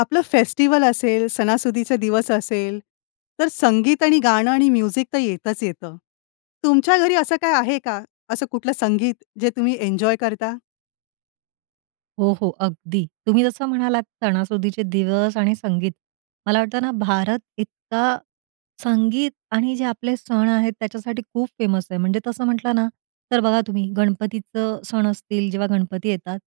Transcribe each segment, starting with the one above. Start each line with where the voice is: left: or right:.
left: आपलं फेस्टिव्हल असेल, सणासुदीचे दिवस असेल, तर संगीत आणि गाणं आणि म्युझिक तर येतच येतं. तुमच्या घरी असं काही आहे का? असं कुठलं संगीत जे तुम्ही एन्जॉय करता?
right: हो, हो, अगदी. तुम्ही जसं म्हणालात, सणासुदीचे दिवस आणि संगीत, मला वाटतं ना, भारत इतका संगीत आणि जे आपले सण आहेत त्याच्यासाठी खूप फेमस आहे. म्हणजे तसं म्हटलं ना, तर बघा तुम्ही, गणपतीचं सण असतील, जेव्हा गणपती येतात,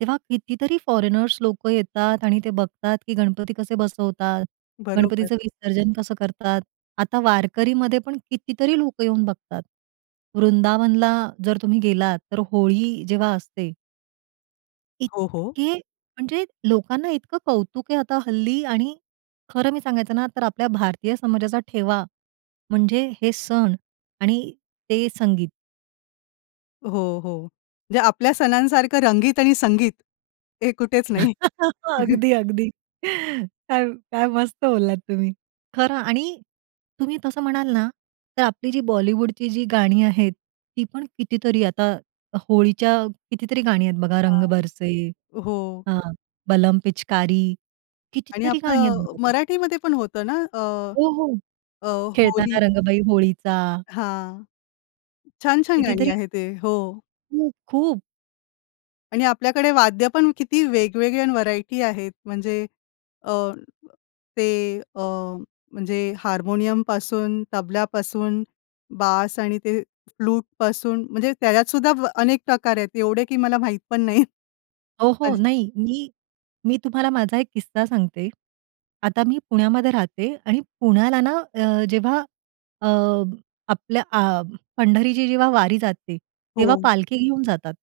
right: तेव्हा कितीतरी फॉरेनर्स लोकं येतात आणि ते बघतात, की गणपती कसे बसवतात,
left: बरोबर.
right: गणपतीचं विसर्जन कसं करतात. आता वारकरीमध्ये पण कितीतरी लोकं येऊन बघतात. वृंदावनला जर तुम्ही गेलात, तर होळी जेव्हा असते
left: हो, हो.
right: इतके, म्हणजे लोकांना इतकं कौतुक आहे आता हल्ली आणि खरं मी सांगायचं ना तर आपल्या भारतीय समाजाचा ठेवा म्हणजे हे सण आणि ते संगीत.
left: हो, हो. म्हणजे आपल्या सणांसारखं रंगीत आणि संगीत, हे कुठेच नाही.
right: अगदी, अगदी, काय काय मस्त बोललात तुम्ही, खरं आणि तुम्ही तसं म्हणाल ना, तर आपली जी बॉलिवूडची जी गाणी आहेत, ती पण कितीतरी. आता होळीची कितीतरी गाणी आहेत बघा, रंग
left: हां,
right: बरसे
left: हो.
right: हां, बलम पिचकारी,
left: आणि
right: कितीतरी गाणी आहेत
left: आपलं अ,
right: बघा तुम्ही.
left: मराठीमध्ये पण होतं ना, अ,
right: हो, हो.
left: अ, होली
right: खेळताना रंगबाई होळीचा.
left: हां. छान-छान गाणी
right: कितीतरी
left: आहे ते. हो.
right: खूप, खूप.
left: आणि आपल्याकडे वाद्य पण किती वेगवेगळे आणि व्हरायटी आहेत. म्हणजे अ, ते अ, म्हणजे हार्मोनियमपासून, तबल्यापासून, बास आणि ते फ्लूटपासून, म्हणजे त्याच्यातसुद्धा अनेक प्रकार आहेत. एवढे की मला, माहीत पण नाहीत.
right: ओ, हो.
left: अच
right: नाही. मी मी तुम्हाला माझा एक किस्सा सांगते. आता मी पुण्यामध्ये राहते आणि पुण्याला ना अ, जेव्हा अ, आपलं आ पंढरीची जेव्हा वारी जाते, तेव्हा
left: हो.
right: पालखी घेऊन जातात.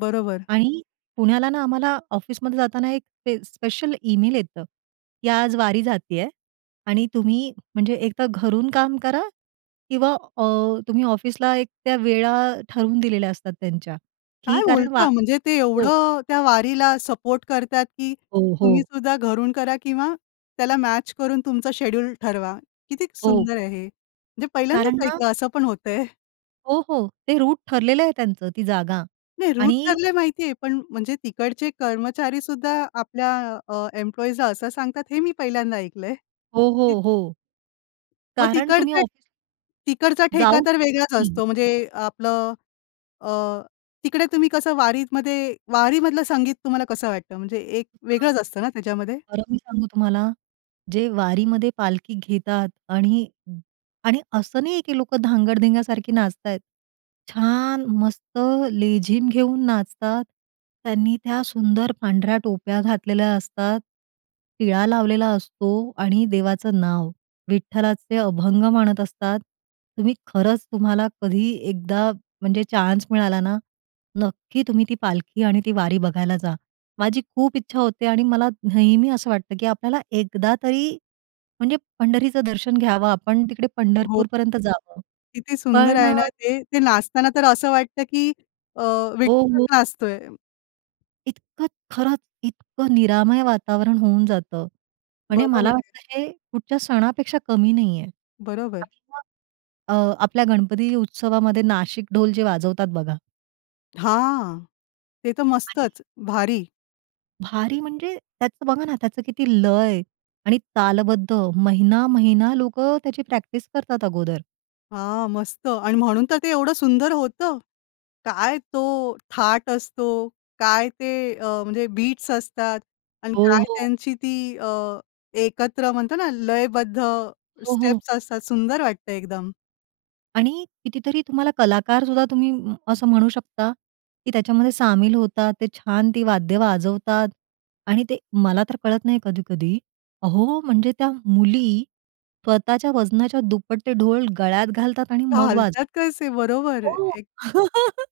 left: बरोबर.
right: आणि पुण्याला ना, आम्हाला ऑफिसमध्ये जाताना, एक ते स्पेशल ईमेल येतं की "आज, वारी जातीये आणि तुम्ही म्हणजे, एक तर घरून काम करा." किंवा अ, तुम्ही ऑफिसला, एक त्या वेळा ठरवून दिलेल्या असतात, त्यांच्या की
left: काय
right: कारण वा
left: बोलता? म्हणजे ते
right: हो.
left: एवढं त्या वारीला सपोर्ट करतात की
right: हो,
left: तुम्ही
right: हो.
left: सुद्धा घरून करा किंवा त्याला मॅच करून, तुमचं शेड्यूल ठरवा. किती
right: हो.
left: सुंदर आहे हे, म्हणजे
right: कारण
left: पहिल्यांदाच
right: ना
left: ऐकलं असं पण होतंय.
right: हो, हो. ते रूट ठरलेलं आहे त्यांचं, ती जागा.
left: नाही, रूट
right: आणि
left: ठरले माहिती आहे. पण म्हणजे तिकडचे कर्मचारी सुद्धा, आपल्या अ, एम्प्लॉइजला असं सांगतात, हे मी पहिल्यांदा ऐकलंय,
right: हो,
left: की
right: हो, हो.
left: मग
right: कारण तुम्ही
left: तिकडचं
right: ऑफ
left: तिकडचा ठेका
right: जाऊ
left: तर
right: शकत
left: वेगळाच
right: नाही.
left: असतो. म्हणजे आपलं अ, अ, तिकडे तुम्ही कसं वारीमध्ये वारीमधलं संगीत तुम्हाला कसं वाटतं? म्हणजे एक वेगळंच असतं ना त्याच्यामध्ये?
right: खरं मी सांगू तुम्हाला, जे वारीमध्ये पालखी घेतात आणि आणि असं, नाही आहे की लोकं धांगड-धिंग्या सारखी नाचताहेत. छान, मस्त, लेझीम घेऊन नाचतात. त्यांनी त्या सुंदर पांढऱ्या टोप्या घातलेल्या असतात, टिळा लावलेला असतो आणि देवाचं नाव, विठ्ठलाचे अभंग म्हणत असतात. तुम्ही खरंच, तुम्हाला कधी एकदा म्हणजे चान्स मिळाला ना, नक्की तुम्ही ती पालखी आणि ती वारी बघायला जा. माझी खूप इच्छा होते आणि मला नेहमी, असं वाटतं की आपल्याला, एकदा तरी म्हणजे पंढरीचं दर्शन घ्यावं आपण, तिकडे
left: हो.
right: पंढरपूरपर्यंत जावं.
left: किती सुंदर
right: पण
left: आहे
right: अ
left: ना ते. ते नाचताना तर असं वाटतं की अ,
right: हो,
left: विठ्ठल
right: हो.
left: नाचतोय.
right: इतकं खरंच, इतकं निरामय वातावरण होऊन जातं आणि
left: बरोबर
right: मला,
left: आहे.
right: वाटतं हे कुठच्या सणापेक्षा कमी नाहीये.
left: बरोबर.
right: [unintelligible] अ, आपल्या गणपती उत्सवामध्ये, नाशिक ढोल जे वाजवतात बघा.
left: हां, ते तर
right: आणि
left: मस्तच, भारी!
right: भारी म्हणजे त्याचं बघा ना, त्याचं किती लय आणि तालबद्ध. महिना-महिना लोकं त्याची प्रॅक्टिस करतात अगोदर.
left: हां, मस्त! आणि म्हणून तर ते एवढं सुंदर होतं. काय तो थाट असतो, काय ते अ, म्हणजे बीट्स असतात. आणि
right: हो,
left: काय
right: हो.
left: त्यांची ती अ, एकत्र म्हणतो ना, लयबद्ध
right: हो, हो.
left: स्टेप्स असतात, सुंदर वाटतं एकदम.
right: आणि कितीतरी तुम्हाला कलाकारसुद्धा तुम्ही असं म्हणू शकता, की त्याच्यामध्ये सामील होतात. ते छान ती वाद्य वाजवतात आणि ते मला तर कळत नाही कधी-कधी. अहो, म्हणजे त्या मुली स्वतःच्या वजनाच्या दुप्पट ते ढोल गळ्यात घालतात आणि मग वाजव
left: घालतात तसे बरोबर.
right: हो.
left: एक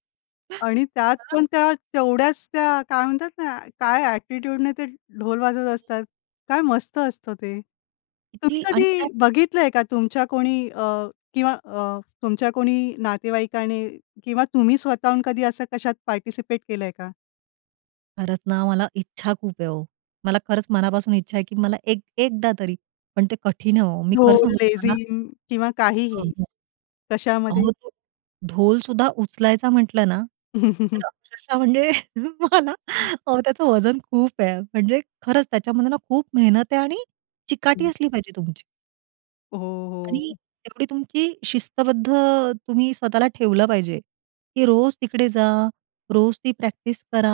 left: आणि त्यात
right: [unintelligible]
left: पण त्या तेवढ्याच त्या काय म्हणतात ना, काय एटिट्यूडने ते ढोल वाजवत असतात, काय मस्त असतं ते. तुम्ही
right: ती आणि त्यात
left: कधी बघितलंय का? तुमच्या कोणी अ, किंवा अ, तुमच्या कोणी नातेवाईकाने किंवा तुम्ही स्वतःहून कधी असं कशात पार्टिसिपेट केलंय का?
right: खरंच ना, मला इच्छा खूप आहे हो. मला खरंच मनापासून इच्छा आहे, की मला एक एकदा तरी पण ते कठीण आहे हो. मी खरं
left: ढोल,
right: सांगू तुम्हाला
left: लेझिम किंवा
right: अ,
left: काहीही.
right: हो.
left: कशामध्ये?
right: अहो तो ढोल सुद्धा उचलायचा म्हटलं ना, तर अक्षरशा म्हणजे मला
left: हं.
right: अहो त्याचं वजन खूप आहे म्हणजे खरंच त्याच्यामध्ये ना, खूप मेहनत आहे आणि चिकाटी
left: हं.
right: असली पाहिजे तुमची.
left: हो,
right: आणि
left: हो.
right: एवढी तुमची शिस्तबद्ध तुम्ही स्वतःला ठेवलं पाहिजे की रोज तिकडे जा. रोज ती प्रॅक्टिस करा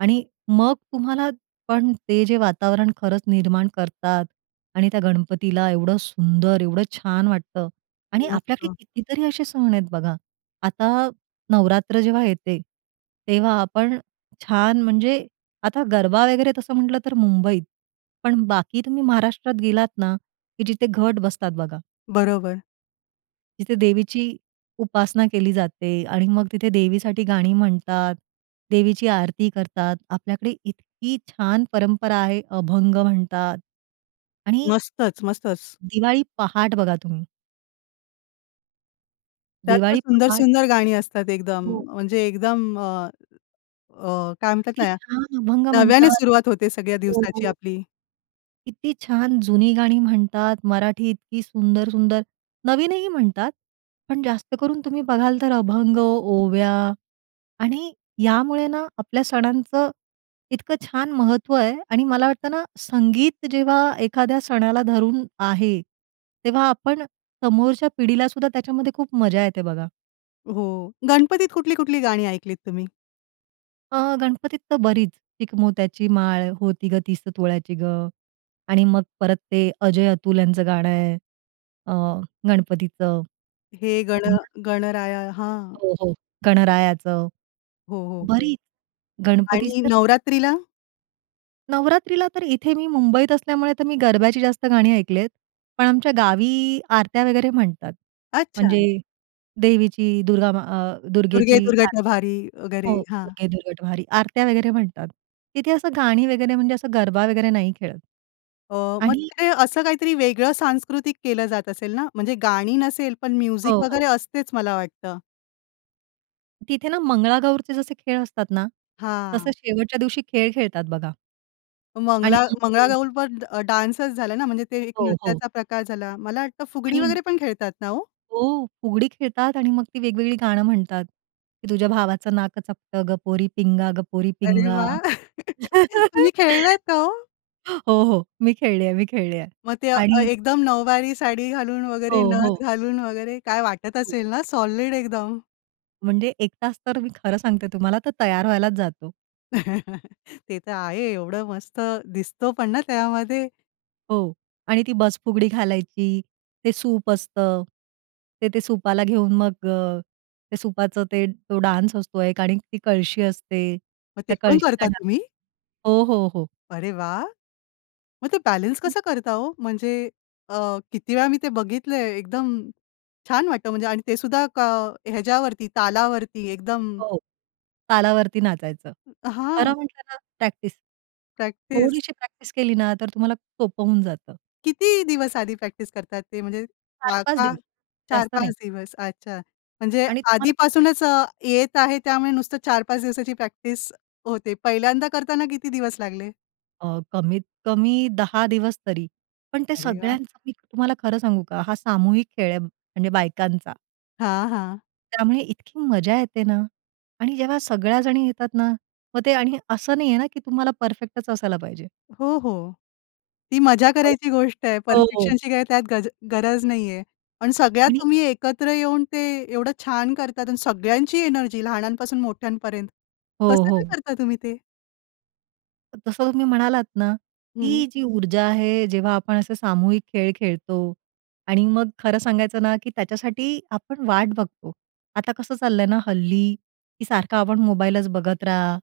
right: आणि मग तुम्हाला, पण ते जे वातावरण खरंच निर्माण करतात आणि त्या गणपतीला एवढं सुंदर एवढं छान वाटतं. आणि आपल्याकडे
left: मस्त.
right: कितीतरी असे सण आहेत बघा. आता नवरात्र जेव्हा येते, तेव्हा आपण छान म्हणजे, आता गरबा वगैरे तसं म्हटलं तर मुंबईत, पण बाकी तुम्ही महाराष्ट्रात गेलात ना, की जिथे घट बसतात बघा
left: बरोबर.
right: तिथे देवीची उपासना केली जाते आणि मग तिथे देवीसाठी गाणी म्हणतात. देवीची आरती करतात. आपल्याकडे इतकी छान परंपरा आहे. अभंग म्हणतात आणि
left: मस्तच, मस्तच.
right: दिवाळी पहाट बघा तुम्ही.
left: त्यात पण
right: दिवाळी पहाट
left: सुंदर-सुंदर गाणी असतात एकदम,
right: हो.
left: म्हणजे एकदम अ, अ, काय म्हणतात
right: किती
left: ना,
right: छान अभंग
left: नव्याने
right: म्हणतात.
left: सुरुवात होते सगळ्या
right: हो,
left: दिवसाची
right: हो.
left: आपली.
right: किती छान जुनी गाणी म्हणतात मराठी इतकी सुंदर-सुंदर, नवीनही म्हणतात पण जास्त करून तुम्ही बघाल तर अभंग, ओव्या आणि यामुळे ना आपल्या सणांचं इतकं छान महत्त्व आहे आणि मला वाटतं ना संगीत जेव्हा एखाद्या सणाला धरून आहे, तेव्हा आपण समोरच्या पिढीलासुद्धा त्याच्यामध्ये खूप मजा येते बघा.
left: हो, गणपतीत कुठली-कुठली गाणी ऐकलीत तुम्ही?
right: अ, गणपतीत तर बरीच. "चिकमोत्याची माळ, होती गं, तीस तोळ्याची गं" आणि मग परत ते अजय-अतुल यांचं गाणं आहे अ, गणपतीचं.
left: "हे गण
right: [unintelligible]
left: गणराया" हां.
right: हो, हो. गणरायाचं.
left: हो, हो, हो.
right: बरीच. गणपतीची
left: आणि
right: तर [unintelligible]
left: नवरात्रीला?
right: नवरात्रीला तर इथे मी मुंबईत असल्यामुळे तर मी गरब्याची जास्त गाणी ऐकली आहेत, पण आमच्या गावी आरत्या वगैरे म्हणतात, म्हणजे
left: अच्छा.
right: देवीची दुर्गा म अ,
left: "दुर्गे
right: दुर्गेची
left: दुर्घट
right: आरती.
left: भारी," वगैरे
right: हो,
left: हां.
right: "दुर्गे दुर्घट भारी," आरत्या वगैरे म्हणतात. तिथे असं गाणी वगैरे म्हणजे असं गरबा वगैरे नाही खेळत.
left: अ, मग
right: आणि
left: तिकडे असं काहीतरी वेगळं सांस्कृतिक केलं जात असेल ना म्हणजे गाणी नसेल पण
right: हो,
left: म्युझिक
right: हो.
left: वगैरे असतेच मला वाटतं.
right: तिथे ना मंगळागौरचे जसे खेळ असतात ना, तसं
left: हां.
right: शेवटच्या दिवशी खेळ खेळतात बघा. आणि
left: मंगला
right: हं.
left: मंगळागौरपण डान्सच झाला ना, म्हणजे ते एक
right: हो, हो.
left: नृत्याचा प्रकार झाला. मला वाटतं फुगडी
right: आणि
left: वगैरे पण खेळतात ना हो?
right: हो, फुगडी खेळतात आणि मग ती वेगवेगळी गाणं म्हणतात, की "तुझ्या भावाचं नाक चपटं ग पोरी पिंगा ग पोरी
left: अरे
right: पिंगा."
left: वाह! तुम्ही खेळलात का हो?
right: हो, हो, मी खेळली आहे. मी खेळली आहे
left: मग ते अ,
right: आणि
left: एकदम नऊवारी साडी घालून
right: हो,
left: वगैरे.
right: हो.
left: नथ घालून वगैरे. काय वाटत
right: [unintelligible]
left: असेल ना, सॉलिड एकदम.
right: म्हणजे 1 तास तर, मी खरं सांगते तुम्हाला, तर तयार व्हायलाच जातो.
left: ते तर आहे. एवढं मस्त दिसतो पण ना त्यामध्ये.
right: हो. आणि ती बस फुगडी घालायची. ते सूप असतं, ते ते सुपाला घेऊन मग अ, ते सुपाचं ते तो डान्स असतो एक आणि ती कळशी असते,
left: मग ते
right: त्या
left: पण
right: कळशीचा
left: करता
right: डान्स
left: तुम्ही?
right: असतो हो, हो, हो.
left: अरे वा! मग ते बॅलन्स
right: [unintelligible]
left: कसं करता हो म्हणजे अ, किती वेळा मी ते बघितलंय. एकदम छान वाटतं म्हणजे आणि ते सुद्धा का ह्याच्यावरती तालावरती एकदम.
right: हो. तालावरती नाचायचं. खरं
left: हां.
right: म्हटलं ना, प्रॅक्टिस.
left: प्रॅक्टिस.
right: थोडीशी प्रॅक्टिस केली ना, तर तुम्हाला सोपं होऊन जातं.
left: किती दिवस आधी प्रॅक्टिस करतात ते. म्हणजे
right: चार
left: वा
right: पाच
left: का
right: दिवस.
left: चार
right: जास्त
left: पाच
right: नाही.
left: दिवस. अच्छा, म्हणजे
right: आणि तुम्हाला
left: आधीपासूनच अ, येत आहे. त्यामुळे नुसतं 4-5 दिवसाची प्रॅक्टिस होते. पहिल्यांदा करताना किती दिवस लागले?
right: अ, कमीतकमी 10 दिवस तरी. पण ते
left: अरे वाह!
right: सगळ्यांचं मी तुम्हाला खरं सांगू का? हा सामूहिक खेळ आहे, म्हणजे बायकांचा
left: हां, हां.
right: त्यामुळे इतकी मजा येते ना. आणि जेव्हा सगळ्याजणी येतात ना. मग ते आणि असं नाहीये ना, की तुम्हाला परफेक्टच असायला पाहिजे.
left: हो, हो. ती मजा
right: हो.
left: करायची गोष्ट आहे,
right: हो, हो.
left: परफेक्शनची काय त्यात गज गरज नाहीये. पण सगळ्या
right: आणि
left: तुम्ही एकत्र येऊन ते एवढं छान करतात आणि सगळ्यांची एनर्जी लहानांपासून मोठ्यांपर्यंत.
right: हो,
left: कसं काय
right: हो.
left: करता तुम्ही ते?
right: तर तसं तुम्ही म्हणालात ना,
left: हं.
right: ती जी ऊर्जा आहे, जेव्हा आपण असे सामूहिक खेळ खेळतो आणि मग खरं सांगायचं ना की त्याच्यासाठी आपण वाट बघतो. आता कसं चाललंय ना हल्ली की सारखा आपण मोबाईलच बघत राहा,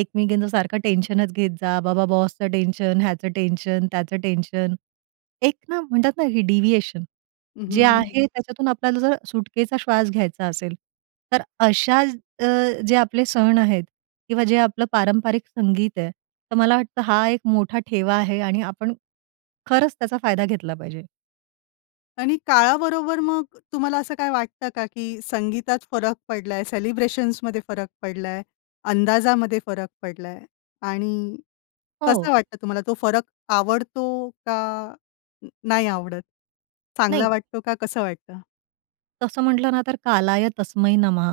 right: एकमेकींचं सारखं टेन्शनच घेत जा, बाबा बॉसचं टेन्शन, ह्याचं टेन्शन, त्याचं टेन्शन. एक ना म्हणतात ना, हे डिव्हिएशन.
left: हं, हं,
right: जे
left: हं.
right: आहे, त्याच्यातून आपल्याला जर सुटकेचा श्वास घ्यायचा असेल, तर अशा अ, जे आपले सण आहेत किंवा जे आपलं पारंपरिक संगीत आहे, तर मला वाटतं हा एक मोठा ठेवा आहे आणि आपण खरंच त्याचा फायदा घेतला पाहिजे.
left: आणि काळाबरोबर मग तुम्हाला असं काही वाटतं का, की "संगीतात फरक पडलाय? सेलिब्रेशन्समध्ये फरक पडलाय? अंदाजामध्ये फरक पडलाय? आणि कसं
right: हो.
left: वाटतं तुम्हाला? तो फरक आवडतो का नाही आवडत? चांगला
right: नाही.
left: वाटतो का कसं वाटतं?"
right: तसं म्हटलं ना तर, कालाय तस्मै नमः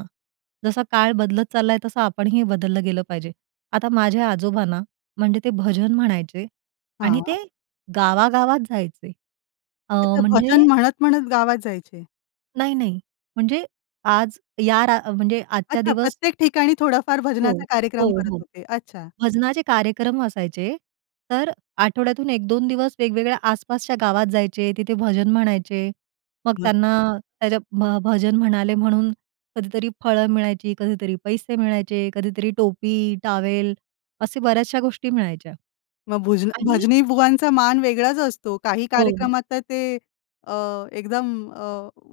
right: जसा काळ बदलत चाललाय तसं आपणही बदललं गेलं पाहिजे. आता माझे आजोबा ना, म्हणजे ते भजन म्हणायचे आणि ते
left: हां.
right: गावागावात जायचे. अ, म्हणजे
left: भजन म्हणत-म्हणत गावात जायचे.
right: नाही, नाही. म्हणजे आज या रा म्हणजे आजच्या
left: अच्छा.
right: दिवस
left: प्रत्येक ठिकाणी थोडाफार
right: हो,
left: भजनाचा कार्यक्रम
right: हो,
left: करत
right: हो.
left: होते. अच्छा.
right: भजनाचे कार्यक्रम असायचे, तर आठवड्यातून 1-2 दिवस वेगवेगळ्या आसपासच्या गावात जायचे, तिथे भजन म्हणायचे. मग त्यांना,
left: नसतं.
right: त्या ज्या भ भजन म्हणाले म्हणून कधीतरी फळं मिळायची, कधीतरी पैसे मिळायचे, कधीतरी टोपी-टॉवेल, असे बऱ्याचशा गोष्टी मिळायच्या.
left: मग भुजनं
right: आणि
left: भजनीबुवांचा मान वेगळाच असतो. काही
right: हो.
left: कार्यक्रमात तर ते अ, एकदम अ,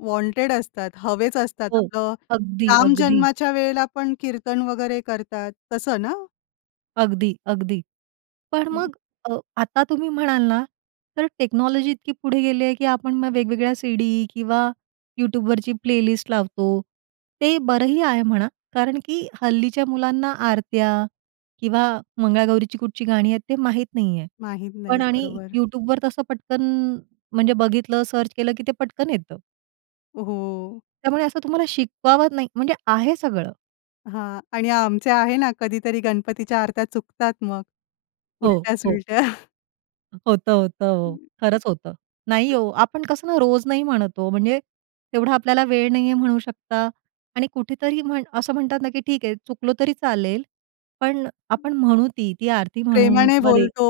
left: वॉन्टेड असतात. हवेच असतात.
right: हो.
left: आपलं
right: अगदी, अगदी.
left: रामजन्माच्या वेळेला पण कीर्तन वगैरे करतात, तसं ना?
right: अगदी, अगदी. पण
left: हं.
right: मग अ, आता तुम्ही म्हणाल ना तर टेक्नॉलॉजी इतकी पुढे गेली आहे, की आपण मग वेगवेगळ्या सी-डी किंवा YouTubeवरची प्लेलिस्ट लावतो. ते बरंही आहे म्हणा कारण की हल्लीच्या मुलांना आरत्या किंवा मंगळागौरीची कुठची गाणी आहेत ते माहीत नाही आहे,
left: माहीत
right: पण
left: नाहीत,
right: आणि
left: बरोबर.
right: YouTubeवर तसं पटकन म्हणजे बघितलं, सर्च केलं, की ते पटकन येतं.
left: हो.
right: त्यामुळे असं तुम्हाला शिकवावं नाही म्हणजे आहे सगळं.
left: हां आणि आमचे आहे ना, कधीतरी गणपतीच्या आरत्या चुकतात मग,
right: हो, हो.
left: उलट्या-सुलट्या.
right: होतं, होतं हो.
left: [unintelligible]
right: खरंच होतं. नाही हो, आपण कसं ना रोज नाही म्हणत हो, म्हणजे तेवढा आपल्याला वेळ नाहीये म्हणू शकता आणि कुठेतरी म्हण असं म्हणतात ना की ठीक आहे चुकलो तरी चालेल, पण आपण म्हणू ती, ती आरती म्हणू
left: प्रेमाने
right: किंवा ते
left: बोलतो,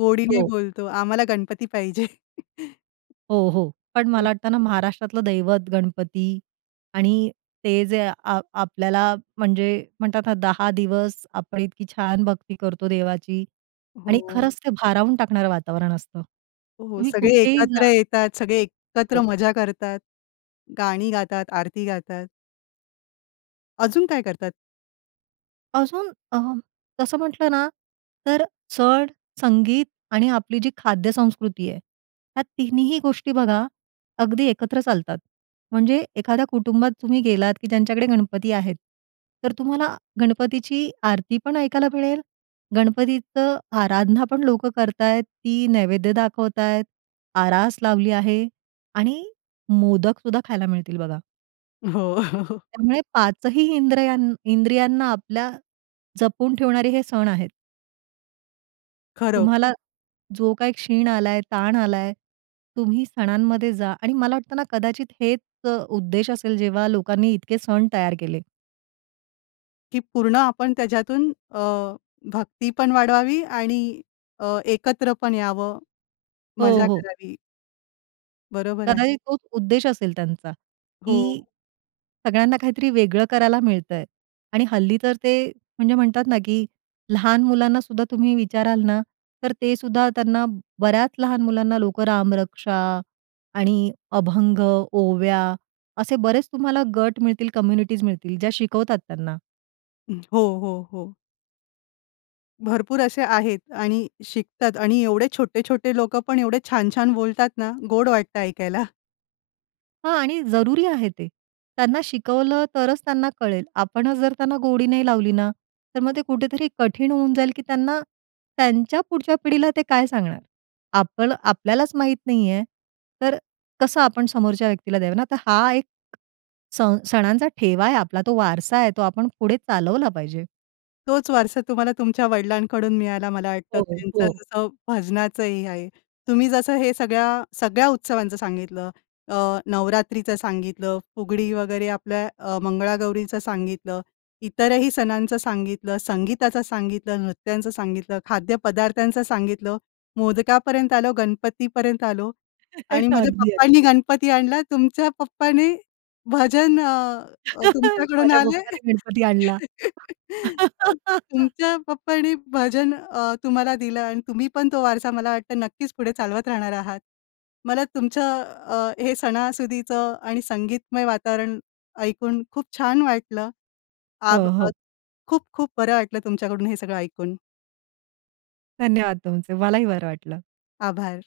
left: गोडीने
right: हो.
left: बोलतो, आम्हाला गणपती पाहिजे.
right: हो, हो. पण मला वाटतं ना महाराष्ट्रातलं दैवत, गणपती आणि ते जे आ आ आपल्याला म्हणजे म्हणतात ना 10 दिवस आपण इतकी छान भक्ती करतो देवाची आणि
left: हो.
right: खरंच ते भारावून टाकणारं वातावरण असतं.
left: हो,
right: तुम्ही
left: सगळे
right: कुठेही जा.
left: एकत्र येतात, सगळे एकत्र
right: हो.
left: मजा करतात. गाणी गातात, आरती गातात. अजून, काय करतात?
right: अजून अ, तसं म्हटलं ना, तर चढ संगीत आणि आपली, जी खाद्यसंस्कृती आहे, ह्या तिन्हीही गोष्टी बघा, अगदी एकत्र चालतात म्हणजे एखाद्या, कुटुंबात तुम्ही गेलात, की ज्यांच्याकडे गणपती आहेत, तर तुम्हाला गणपतीची आरती पण ऐकायला मिळेल, गणपतीचं आराधना पण लोकं करत आहेत, ती नैवेद्य दाखवत आहेत, आरास लावली आहे आणि मोदकसुद्धा खायला मिळतील बघा.
left: हो.
right: त्यामुळे, 5 ही इंद्रियां इंद्रियांना आपल्या जपून ठेवणारे हे सण आहेत.
left: खरं.
right: तुम्हाला जो काही क्षीण आलाय, ताण आलाय, तुम्ही सणांमध्ये जा आणि मला वाटतं ना, कदाचित हेच उद्देश असेल, जेव्हा लोकांनी इतके सण तयार केले.
left: ही, पूर्ण आपण त्याच्यातून अ, भक्तीपण वाढवावी आणि अ, एकत्र पण यावं,
right: हो,
left: मजा
right: हो.
left: करावी. बरोबर आहे.
right: कदाचित, तोच उद्देश असेल त्यांचा, की
left: हो.
right: सगळ्यांना, काहीतरी वेगळं करायला मिळतंय आणि हल्ली तर, ते म्हणजे म्हणतात ना, की लहान मुलांनासुद्धा तुम्ही विचाराल ना, तर ते सुद्धा त्यांना, बऱ्याच लहान मुलांना लोकं रामरक्षा आणि अभंग, ओव्या, असे बरेच तुम्हाला गट मिळतील, कम्युनिटीज मिळतील, ज्या शिकवतात त्यांना.
left: हं. हो, हो, हो. भरपूर असे आहेत आणि शिकतात. आणि एवढे छोटे-छोटे लोकं पण एवढे छान छान बोलतात ना, गोड वाटतं ऐकायला.
right: हां. आणि जरुरी आहे ते. त्यांना शिकवलं, तरच त्यांना कळेल. आपण जर त्यांना गोडी नाही लावली ना, तर मग ते कुठेतरी कठीण होऊन जाईल की त्यांना त्यांच्या पुढच्या पिढीला ते काय सांगणार? आपलं आपल्यालाच माहीत नाही आहे, तर अ, कसं आपण समोरच्या व्यक्तीला द्यावं ना, तर हा एक अ, सण सणांचा ठेवा आहे, आपला तो वारसा आहे, तो आपण पुढे चालवला पाहिजे.
left: तोच वारसा तुम्हाला तुमच्या वडिलांकडून मिळायला मला वाटतं.
right: हो, हो.
left: त्यांचं
right: हो.
left: जसं भजनाचंही आहे. तुम्ही जसं हे सगळ्या सगळ्या उत्सवांचं सांगितलं, अ, नवरात्रीचं सांगितलं, फुगडी वगैरे आपल्या अ, मंगळागौरीचं सांगितलं इतरही सणांचं सांगितलं, संगीताचं सांगितलं, नृत्यांचं सांगितलं, खाद्यपदार्थांचं सांगितलं, मोदकापर्यंत आलो, गणपतीपर्यंत आलो आणि माझ्या
right: अगदी, अगदी.
left: पप्पांनी गणपती आणला. तुमच्या पप्पाने भजन अ, तुमच्याकडून
right: माझ्या
left: आले
right: पप्पाने गणपती आणला.
left: तुमच्या पप्पांनी भजन अ, तुम्हाला दिलं आणि तुम्ही पण तो वारसा मला वाटतं नक्कीच पुढे चालवत राहणार आहात. मला तुमचं अ, हे सणासुदीचं आणि संगीतमय वातावरण ऐकून खूप छान वाटलं. आभ
right: हो,
left: अ,
right: हो.
left: खूप खूप बरं वाटलं तुमच्याकडून हे सगळं ऐकून.
right: धन्यवाद तुमचे. मलाही बरं वाटलं.
left: आभार.